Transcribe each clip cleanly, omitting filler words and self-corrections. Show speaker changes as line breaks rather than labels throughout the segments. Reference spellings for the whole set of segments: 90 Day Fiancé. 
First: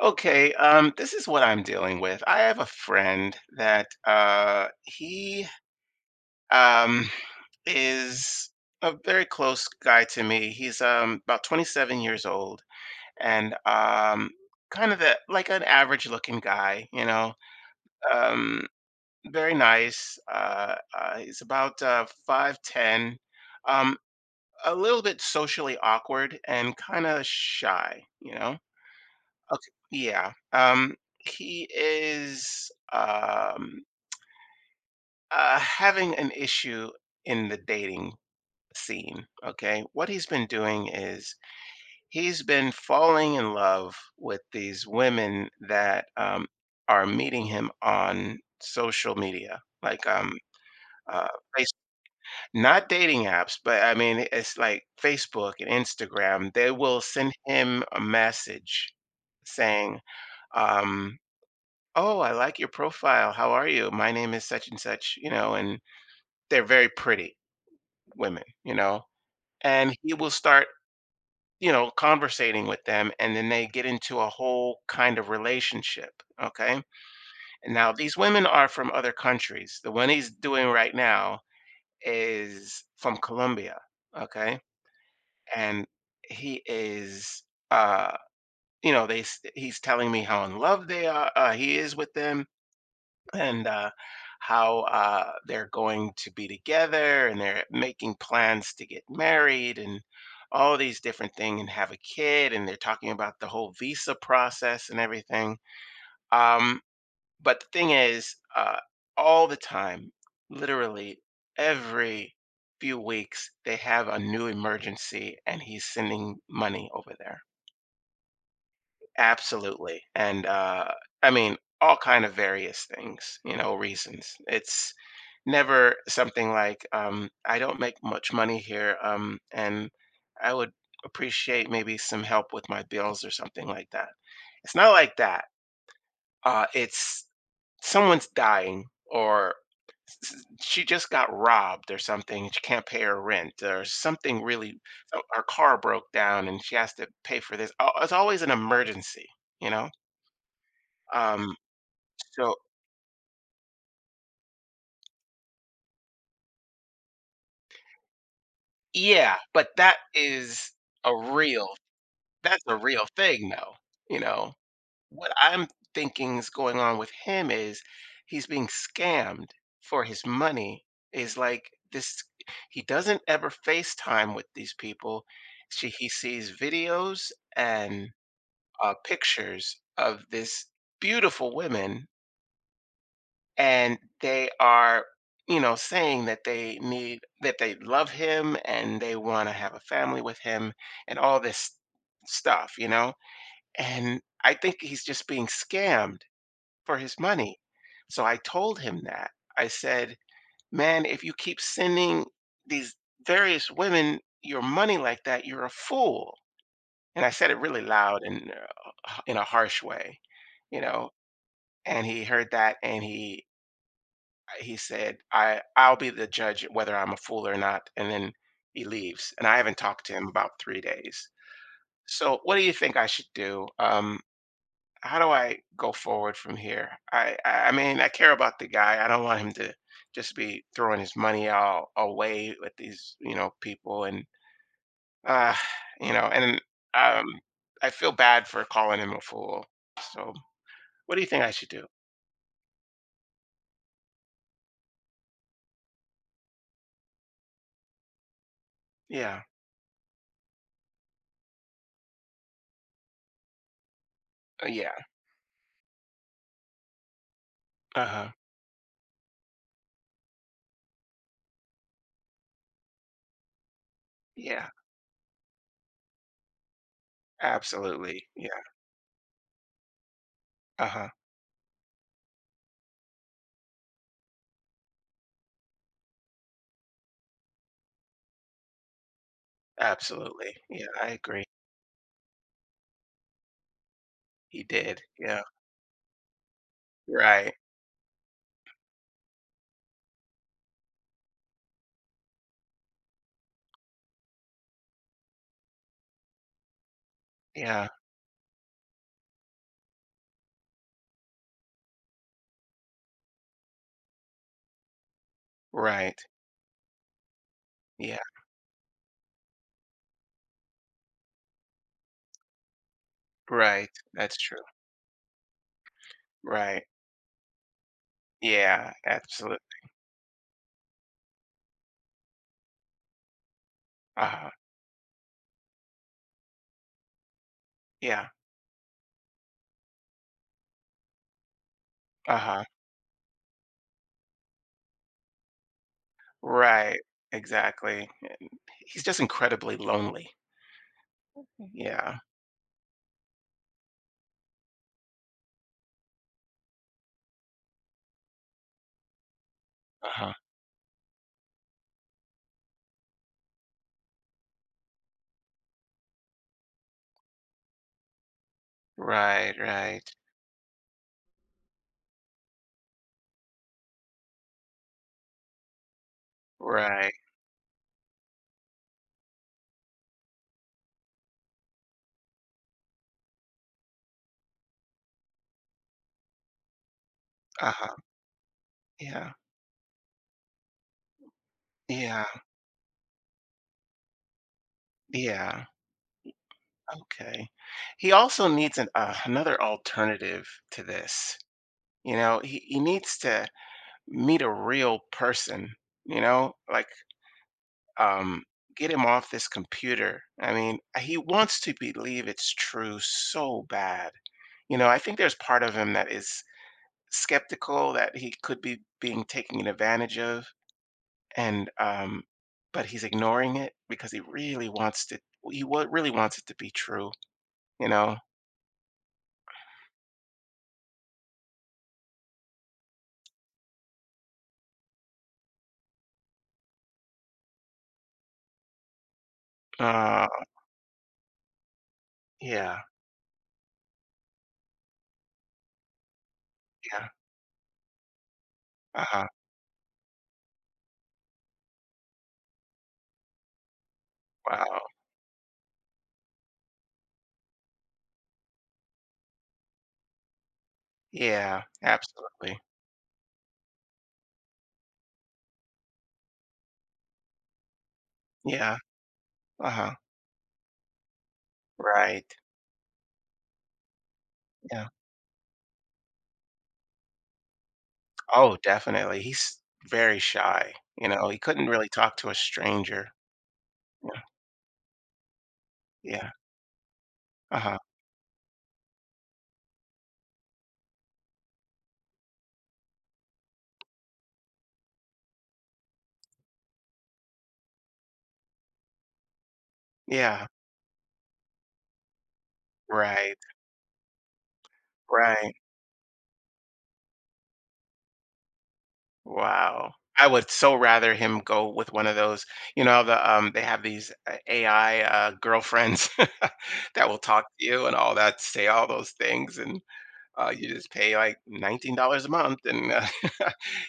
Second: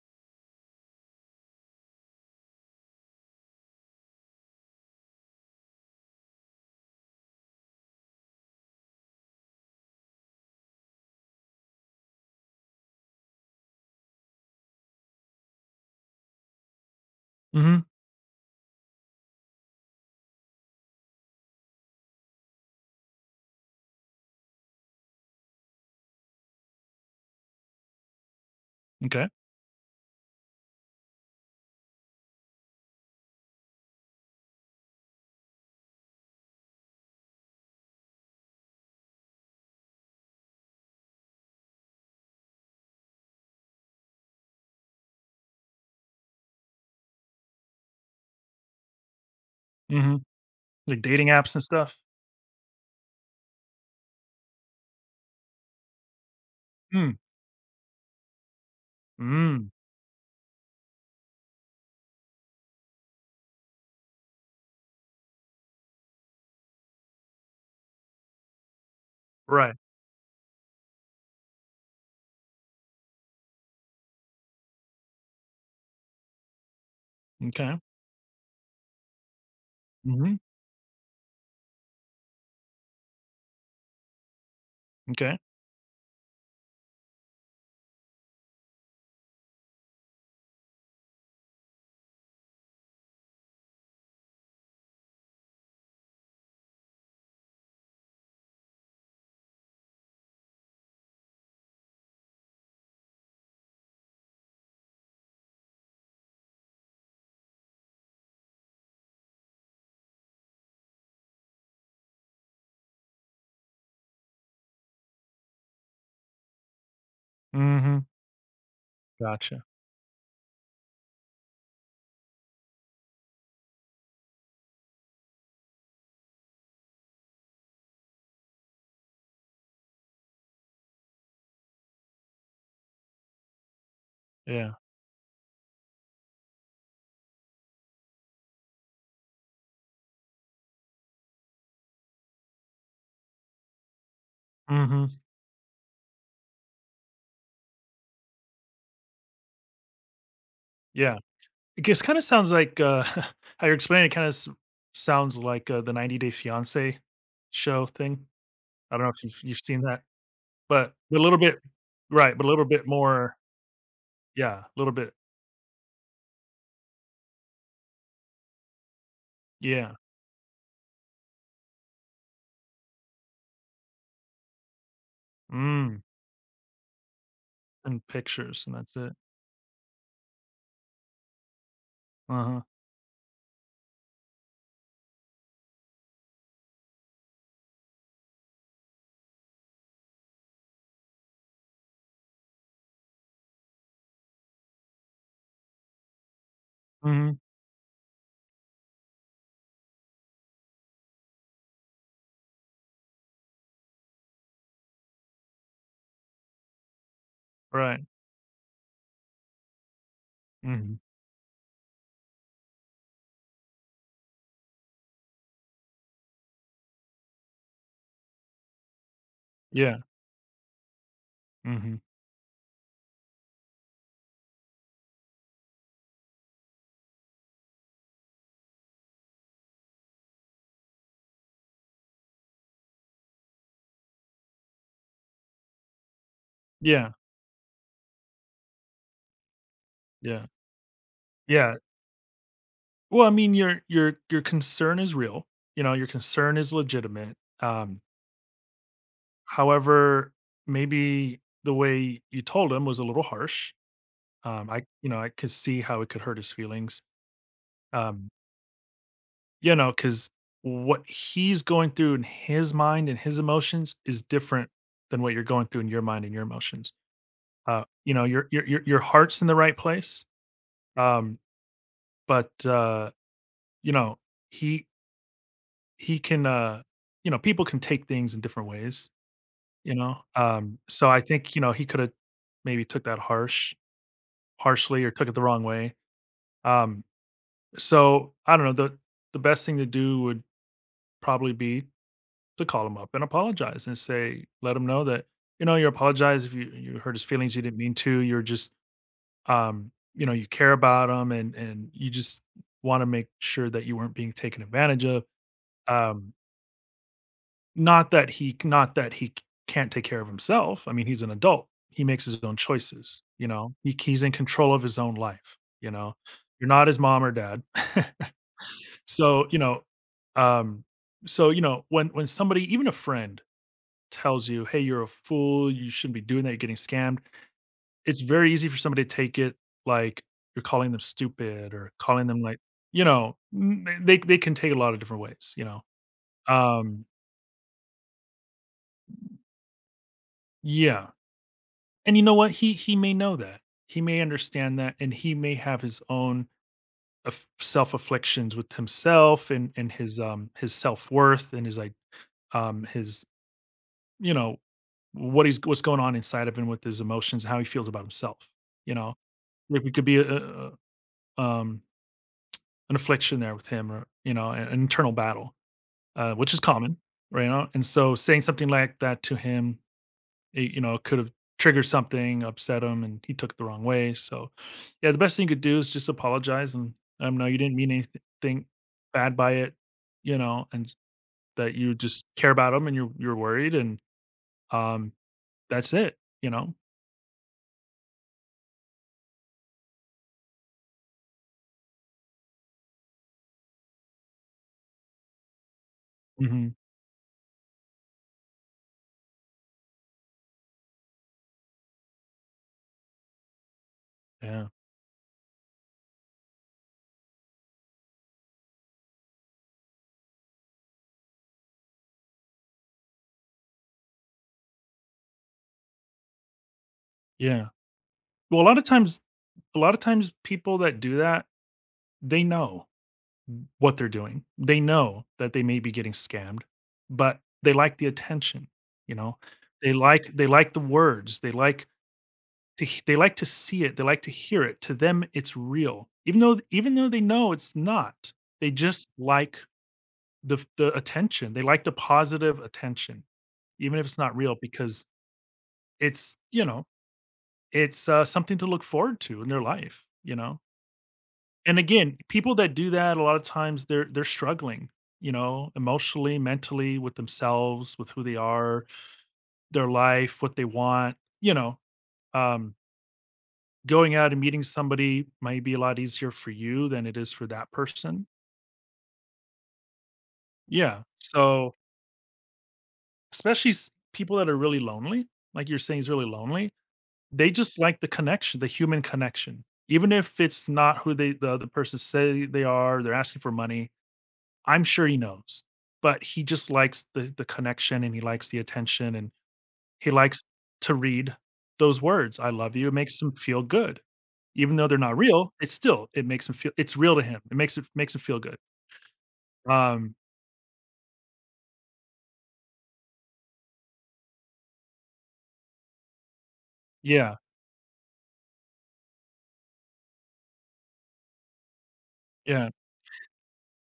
Okay, this is what I'm dealing with. I have a friend that he um, is a very close guy to me. He's about 27 years old and kind of like an average looking guy, you know,
Mhm.
um, very nice. He's about 5'10, um, a little bit socially awkward and kind of shy, you know.
M'kay.
Okay, yeah. He is having an issue in the dating scene. Okay, what he's been doing is he's been falling in love with these women that are meeting him on social media, like
Mhm. Like dating
uh,
apps and
face-
stuff?
not dating apps, but I mean it's like Facebook and Instagram. They will
Mm.
send him a message
Mm.
saying, Um, "Oh, I like your profile. How are you? My name is such and such," you know, and they're very pretty women, you know,
Right.
and he will start, you know, conversating with them and then they get into a whole kind of relationship. Okay.
Okay.
And
M'kay.
now these women are from other countries. The one he's
Mhm.
doing right now is from Colombia. Okay.
M'kay.
And he is, uh, you know, he's telling me how in love they are. He is with them and how they're going to be together and they're making plans to get married and all these different things and have a kid and they're talking about the whole visa process and everything. Um, but the thing is uh, all the time, literally every few weeks they have a new emergency and he's sending money over there
Mhm. Gotcha.
absolutely. And uh, i mean all kind of various things, you know, reasons. It's never something like, "I don't make much money here, and I would appreciate maybe some help with my bills," or something like that.
Yeah.
It's not like that. It's someone's dying or she just got robbed or something. She can't pay her rent or something really.
Mhm.
Her car broke down and she has to pay for this. It's always an emergency, you know?
Yeah.
Um,
It just kinda sounds
so,
like, how you're explaining it kinda sounds like, the 90 Day Fiancé show thing. I don't know if
yeah,
you've
but
seen
that
that,
is
but
a
a little bit.
real
Right, but a
that's
little
a
bit
real
more.
thing, though, you know?
Yeah, a little bit.
What I'm thinking is going on with him is he's being scammed
Yeah.
for his money. Is like this He doesn't ever FaceTime with these people. She
Mm.
He sees videos and,
And pictures, and that's it.
pictures of this beautiful women,
Uh-huh.
and they are, you know, saying that they need, that they love him and they wanna have a family with him and all this stuff, you know? And I think he's just being scammed for his
Mhm.
money. So I told him that. I said, "Man, if you keep sending these various women your money like that, you're a fool." And I said it really
Right.
loud and in a harsh way, you
Mhm.
know. And he heard that and he said, "I'll be the judge whether I'm a fool or not." And then he leaves. And I haven't
Yeah.
talked to him about 3 days.
Mhm.
So what do you think I should do? How do I go forward from here? I mean, I care about the guy. I don't want him to just be throwing his money all away with these, you know, people and uh, you know, and
Yeah.
um I feel bad for calling him a fool. So,
Yeah.
what do you think I should
Yeah.
do?
Well, I mean, your concern is real. You know, your concern is legitimate. Um,
Yeah.
however, maybe the way you told him was a little harsh. I,
Yeah.
you know, I could see how it could hurt his feelings. Um,
Uh-huh.
you know, because what he's going through in his mind and his emotions is
Yeah.
different than what you're going through in your mind and your emotions. You know,
Absolutely.
your
Yeah.
your your your heart's in the right place.
Uh-huh.
Um, but you know, he he can, you know, people can take things in different ways, you know?
Absolutely.
Um,
Yeah,
so
I
I
agree.
think, you know, he coulda maybe took that
He did.
harshly or took it the
Yeah.
wrong way. Um,
Right.
so I don't know, the best thing to do would probably be to call him up and apologize and say let him know that, you know, you apologize if you hurt his feelings, you didn't
Yeah.
mean to, you're just, you know, you care about him and you just wanna make sure that you weren't being taken advantage of.
Right.
Um Not
Yeah.
that he not that he can't take care of himself, I mean, he's an adult, he makes his own choices, you know?
Right.
He's in
That's true.
control of his own life, you know? You're
Right.
not his mom or dad.
Yeah,
So, you
absolutely.
know, um, so, you know, when somebody, even a friend tells
Uh-huh.
you, "Hey, you're a fool, you shouldn't be doing that, you're getting scammed," it's
Yeah.
very easy for somebody to take it like you're calling them stupid or calling them like,
Uh-huh.
you know, n they can take it a lot of different ways, you know?
Right.
Um,
Exactly. And he's just incredibly lonely.
yeah.
Mhm.
And
Yeah.
you know what? He may know that. He may understand that, and he may have his own self afflictions with himself and
Uh-huh.
his self worth and his like his you know what he's what's going on inside of him with his emotions, how he feels about himself. You know,
Right,
like we
right.
could be a, an affliction there with him, or you know, an internal battle, which is common,
Right.
right? You know? And so saying something like that to him it, you know, could have triggered something, upset him, and he took it the wrong way. So, yeah, the best thing you could do is just apologize and no, you didn't mean
Uh-huh.
anything
Yeah.
bad by it, you know, and that you just
Yeah.
care about him and you're worried, and um,
Yeah.
that's it, you know.
Okay. He also needs an another alternative to this. You know, he needs to meet a real person, you know,
Hmm.
like um get him off this computer. I mean, he wants to believe it's true so bad.
Yeah,
You know, I think there's part of him that is skeptical that he could be being taken advantage of and but he's ignoring it because he really wants to, really wants it to be true,
yeah.
you know.
Well, a lot of times, people that do that, they know what they're doing. They know that they may be getting scammed, but they like the attention, you know.
Uh,
They like the words. They like
yeah.
To h they like to see it, they like to hear it. To them, it's real. Even
Yeah.
though they know it's not, they just
Uh-huh.
like the attention. They like the positive attention, even if it's not real
Wow.
because it's, you know, it's, something to look forward to in their life, you know?
Yeah,
And again, people
absolutely.
that do that a lot of times they're struggling, you know, emotionally, mentally, with themselves, with who they
Yeah.
are, their
Uh-huh.
life, what they want, you know?
Right.
Um Going out and meeting
Yeah.
somebody might be a lot easier for you than it is for that person.
Oh, definitely, he's very shy,
Yeah.
you know, he couldn't
So,
really talk to a stranger.
especially
Yeah.
people that are really lonely, like you're saying, is really
Yeah.
lonely. They
Uh-huh.
just like the connection, the human connection. Even if it's not who the other person say they are, they're asking for money. I'm sure he knows, but he just likes the connection and he likes the attention and he likes
Yeah.
to read those words, "I love you." It makes him
Right,
feel good. Even though they're not real,
right.
it's still it makes him feel it's real to him. It makes him feel good.
Wow.
Um,
I would so rather him go with one of those, you know, the they have these AI girlfriends that will
yeah,
talk to you and all that, say all those things and you just pay like $19 a month
yeah.
and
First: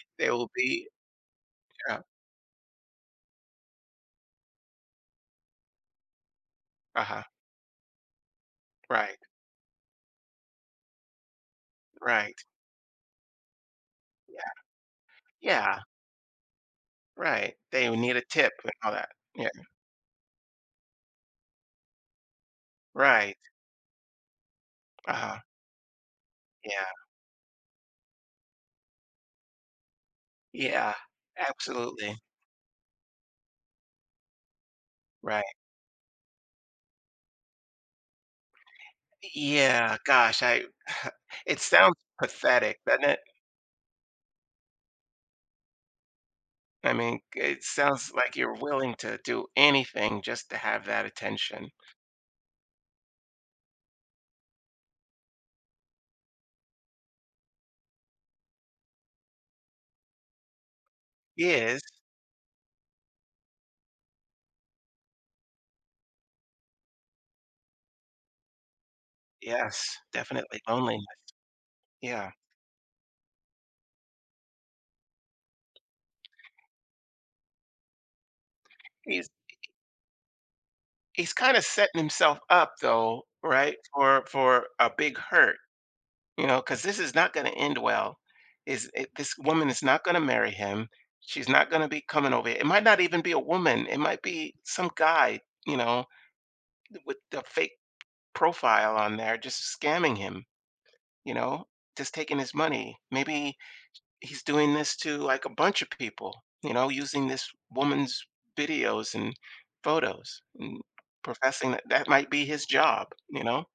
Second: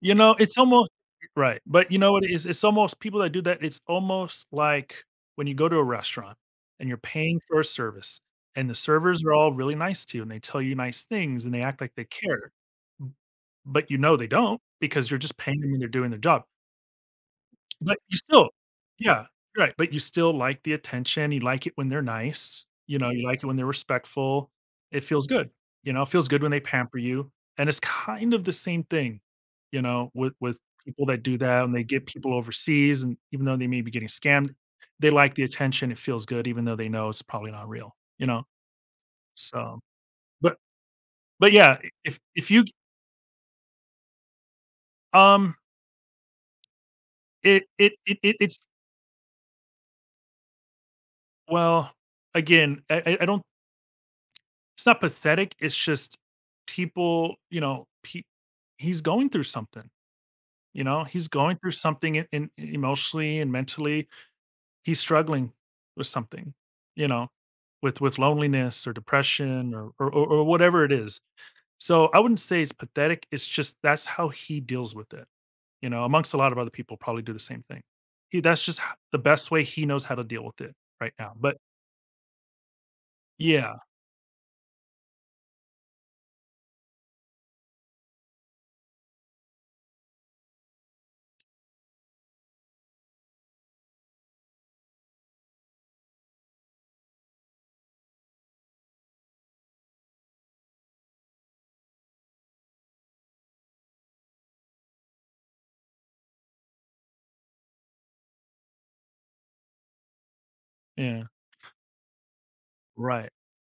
You
they
know,
will
it's
be,
almost right, but you
yeah,
know what it is? It's almost people that do that, it's almost like when you go to a restaurant and you're
uh-huh.
paying for a service, and the
Right.
servers are all really nice to you, and they tell you nice things, and they act like they
Right.
care, but you know they
Yeah.
don't because you're just paying them
Yeah.
and they're doing their job.
Right. They will
But
need
you
a
still
tip and all that.
yeah,
Yeah.
right, but you still like the attention, you like it when they're nice, you know, you
Right.
like it when they're respectful, it feels
Uh-huh.
good, you know, it feels good when they
Yeah.
pamper you, and it's kind of the same thing, you know, with
Yeah.
people that do that and they get
Absolutely.
people overseas and even though they may be getting scammed, they like the
Right.
attention, it feels good even though they know it's probably not real, you know? So,
Yeah, gosh,
but
I
but
it
yeah, I
sounds
if you
pathetic, doesn't it?
um,
I mean, it sounds like you're
it's
willing to do anything just to have that attention.
well, again, I don't. It's not pathetic, it's just people, you know, pe he's going through something, you know? He's
He
going through
is.
something in emotionally and mentally. He's struggling with something, you know, with loneliness or depression
Yes,
or
definitely
whatever it
loneliness.
is. So, I
Yeah.
wouldn't say it's pathetic, it's just that's how he deals with it, you know, amongst a lot of other people probably do the same thing. He that's just h the
He's
best way he knows how to deal with it right
he's
now,
kind
but
of setting himself up though, right?
yeah,
For a big hurt, you know, because this is not going to end well. Is it, this woman is not going to marry him? She's not going to be coming over here. It might not even be a woman. It might be some guy, you know, with a fake profile on there, just scamming him. You know, just taking his money. Maybe he's doing this to like a bunch of people, you know, using this woman's videos and photos and
yeah,
professing that that might be his job,
right.
you know,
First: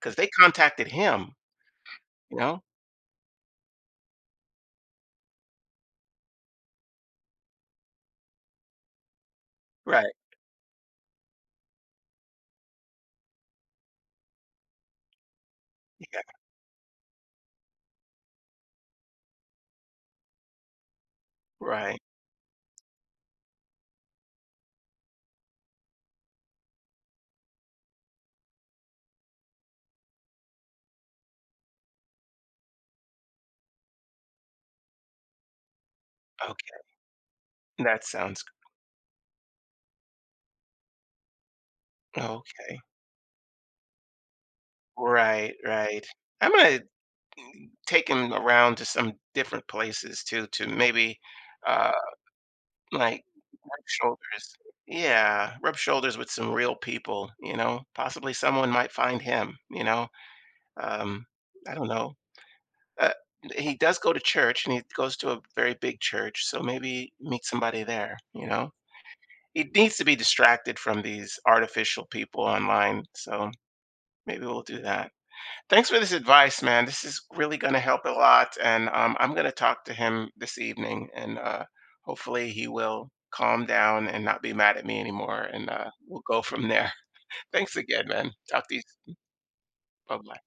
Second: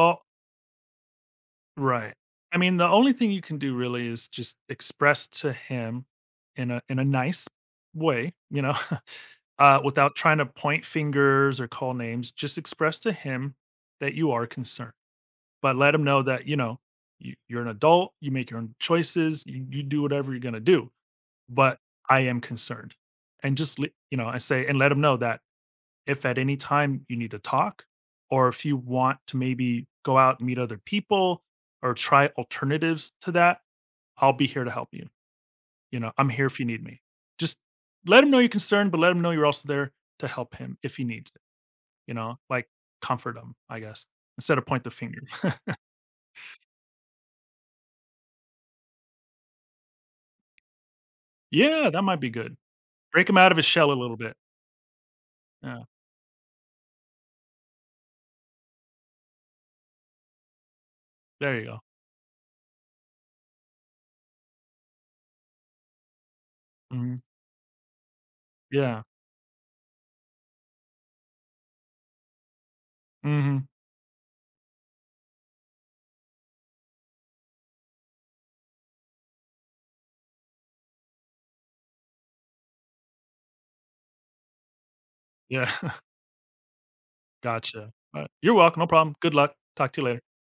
because they contacted him,
right.
you
I
know,
mean, the only thing you can do really is just express to him in a nice way, you know,
right.
without trying to point fingers or call names. Just express to him that you are concerned, but let him know
Yeah.
that you know you're an adult. You make your own choices. You do whatever you're gonna do, but
Right.
I am concerned, and just you know, I say and let him know that if at any time you need to talk or if you want to maybe go out and meet other people or try alternatives to that, I'll be here to help you. You know, I'm here if you
Okay.
need me. Just
That
let him know
sounds
you're concerned, but let him know you're also there to help him if he needs it, you know, like
okay.
comfort him, I guess, instead of point the finger.
Right. Right. I'm going to take him around to some different places too, to maybe
Yeah,
uh,
that might be good.
like
Break him out of his
rub
shell a little bit.
shoulders. Yeah. Rub
Yeah,
shoulders with some real people, you know, possibly someone might find him, you know. Um,
there you
I
go.
don't know. Uh, he does go to church, and he goes to a very big church, so maybe
Mhm.
meet somebody there, you know?
Yeah.
He needs to be distracted from these artificial people online, so
Hmm.
maybe we'll do that. Thanks for this advice, man. This is really gonna help a lot, and, I'm gonna talk to him this evening, and, hopefully he will calm down and not be mad at me anymore, and,
Yeah.
we'll go from there. Thanks
Gotcha.
again,
All
man.
right. You're
Talk to
welcome.
you.
No problem. Good luck. Talk to you later.
Bye-bye.